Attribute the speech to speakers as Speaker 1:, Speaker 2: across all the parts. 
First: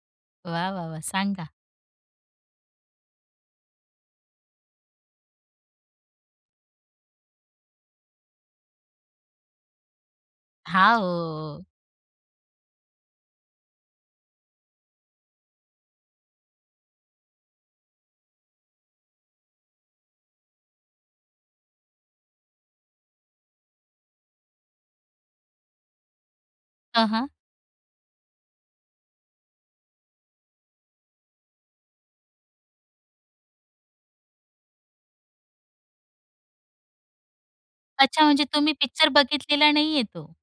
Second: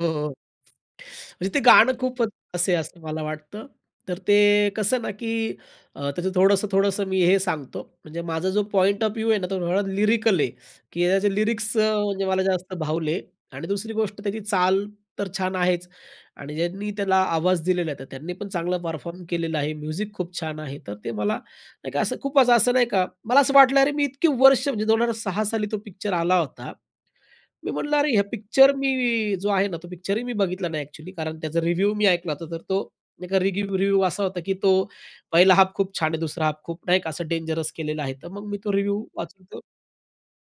Speaker 1: हो, हो.
Speaker 2: वाह, वाह, वाह! सांगा?
Speaker 1: म्हणजे ते गाणं खूप असे असं मला वाटतं, तर ते कसं ना, की अ, त्याचं थोडंसं-थोडंसं मी हे सांगतो. म्हणजे माझा जो पॉइंट ऑफ व्ह्यू आहे ना, तो लिरिकल आहे,
Speaker 2: हां,
Speaker 1: की त्याचे
Speaker 2: ओ.
Speaker 1: लिरिक्स अ, म्हणजे मला जास्त भावले आणि दुसरी गोष्ट त्याची चाल तर छान आहेच आणि ज्यांनी त्याला आवाज दिलेला आहे, तर त्यांनी पण चांगला परफॉर्म केलेला आहे. म्युझिक खूप छान आहे, तर ते मला नाही का असं खूप असं असं नाही का, मला असं वाटलं अरे, मी इतकी वर्ष म्हणजे 2006 साली तो पिक्चर आला होता.
Speaker 2: हं, हं.
Speaker 1: मी म्हंटलं, अरे, हे पिक्चर मी जो आहे ना, तो पिक्चर ही मी बघितला नाही अ‍ॅक्चुअली कारण त्याचा रिव्ह्यू मी ऐकला होता, तर तो एका रिगिव्ह रिव्ह्यू असा होता, की तो पहिला हाल्फ खूप छान आहे. दुसरा हाल्फ खूप नाही का असं डेंजरस केलेला आहे.
Speaker 2: अच्छा,
Speaker 1: तर
Speaker 2: म्हणजे
Speaker 1: मग मी तो
Speaker 2: तुम्ही
Speaker 1: रिव्ह्यू
Speaker 2: पिक्चर
Speaker 1: वाचवतो.
Speaker 2: बघितलेला नाहीये तो?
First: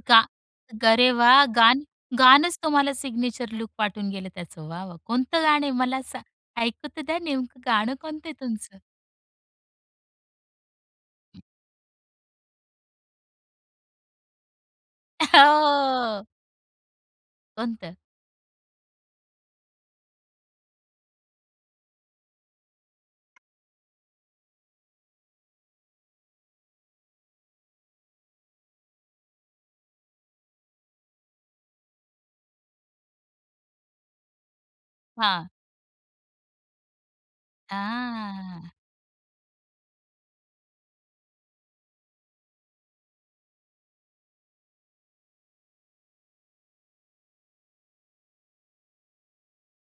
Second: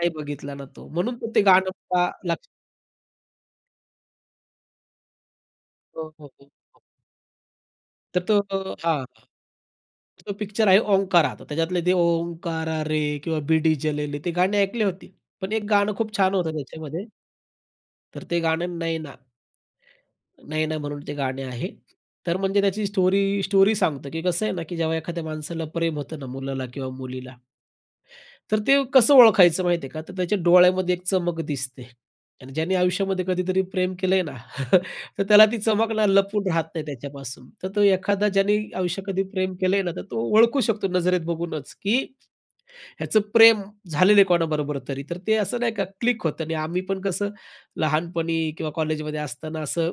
Speaker 1: नाही
Speaker 2: गा
Speaker 1: बघितला ना तो,
Speaker 2: अरे
Speaker 1: म्हणून ते
Speaker 2: वाह!
Speaker 1: गाणं
Speaker 2: गाण
Speaker 1: पा लक्ष
Speaker 2: गाणच तुम्हाला सिग्नेचर लूक पाठवून गेलं त्याचं. वाह, वाह! कोणतं गाणं आहे मला
Speaker 1: हो,
Speaker 2: सां
Speaker 1: हो, हो, हो.
Speaker 2: ऐकु तर द्या नेमकं गाणं
Speaker 1: तर
Speaker 2: कोणतंय
Speaker 1: तो
Speaker 2: तुमचं?
Speaker 1: हां, तो पिक्चर आहे ओंकारा. तो त्याच्यातले ते, ओंकारा रे किंवा बीड़ी जलाई ले ते गाणी ऐकली होती. पण एक गाणं खूप
Speaker 2: हो.
Speaker 1: छान होतं त्याच्यामध्ये.
Speaker 2: कोणतं?
Speaker 1: तर ते गाणं, "नैना." "नैना" म्हणून ते गाणे आहे. तर म्हणजे त्याची स्टोरी स्टोरी सांगतं, की कसं आहे ना की जेव्हा एखाद्या माणसाला प्रेम होतं ना मुलाला किंवा मुलीला. तर ते कसं ओळखायचं माहिती आहे का? तर त्याच्या डोळ्यामध्ये एक चमक दिसते आणि ज्याने आयुष्यामध्ये कधीतरी प्रेम केलंय ना, तर त्याला
Speaker 2: हां.
Speaker 1: ती चमकला लपून राहत नाही त्याच्यापासून. तर तो एखादा ज्याने
Speaker 2: हां.
Speaker 1: आयुष्यात कधी प्रेम केलंय ना, तर तो ओळखू शकतो नजरेत बघूनच, की ह्याचं प्रेम झालेलं आहे कोणाबरोबर तरी, तर ते असं नाही का क्लिक होतं आणि आम्ही पण कसं लहानपणी किंवा कॉलेजमध्ये असताना असं,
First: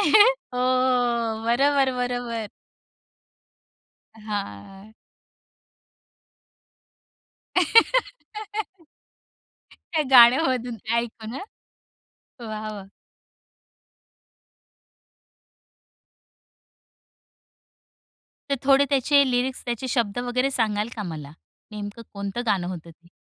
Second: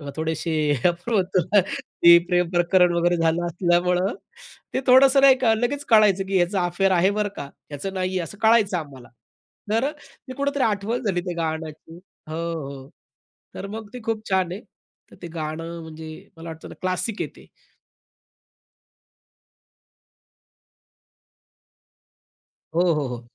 Speaker 1: अ, थोडेसे.
Speaker 2: हो, हो,
Speaker 1: [unintelligible] होतो
Speaker 2: हो.
Speaker 1: ना,
Speaker 2: बरोबर,
Speaker 1: ते प्रेम
Speaker 2: बरोबर.
Speaker 1: प्रकरण वगैरे झालं असल्यामुळं, ते
Speaker 2: हां.
Speaker 1: थोडंसं नाही लगेच कळायचं, की ह्याचा अफेअर आहे बरं का, ह्याचं नाहीये असं कळायचं आम्हाला. तर
Speaker 2: त्या
Speaker 1: ते
Speaker 2: गाणं
Speaker 1: कुठेतरी
Speaker 2: मधून
Speaker 1: आठवण झाली
Speaker 2: ऐकू
Speaker 1: त्या
Speaker 2: ना.
Speaker 1: गाण्याची हो,
Speaker 2: वाह! वाह!
Speaker 1: हो. तर मग ते खूप छान आहे. तर ते गाणं म्हणजे मला वाटतं क्लासिक आहे ते.
Speaker 2: तर थोडे त्याचे लिरिक्स, त्याचे शब्द वगैरे सांगाल का मला नेमकं कोणतं गाणं
Speaker 1: हो,
Speaker 2: होतं
Speaker 1: हो,
Speaker 2: ते?
Speaker 1: हो.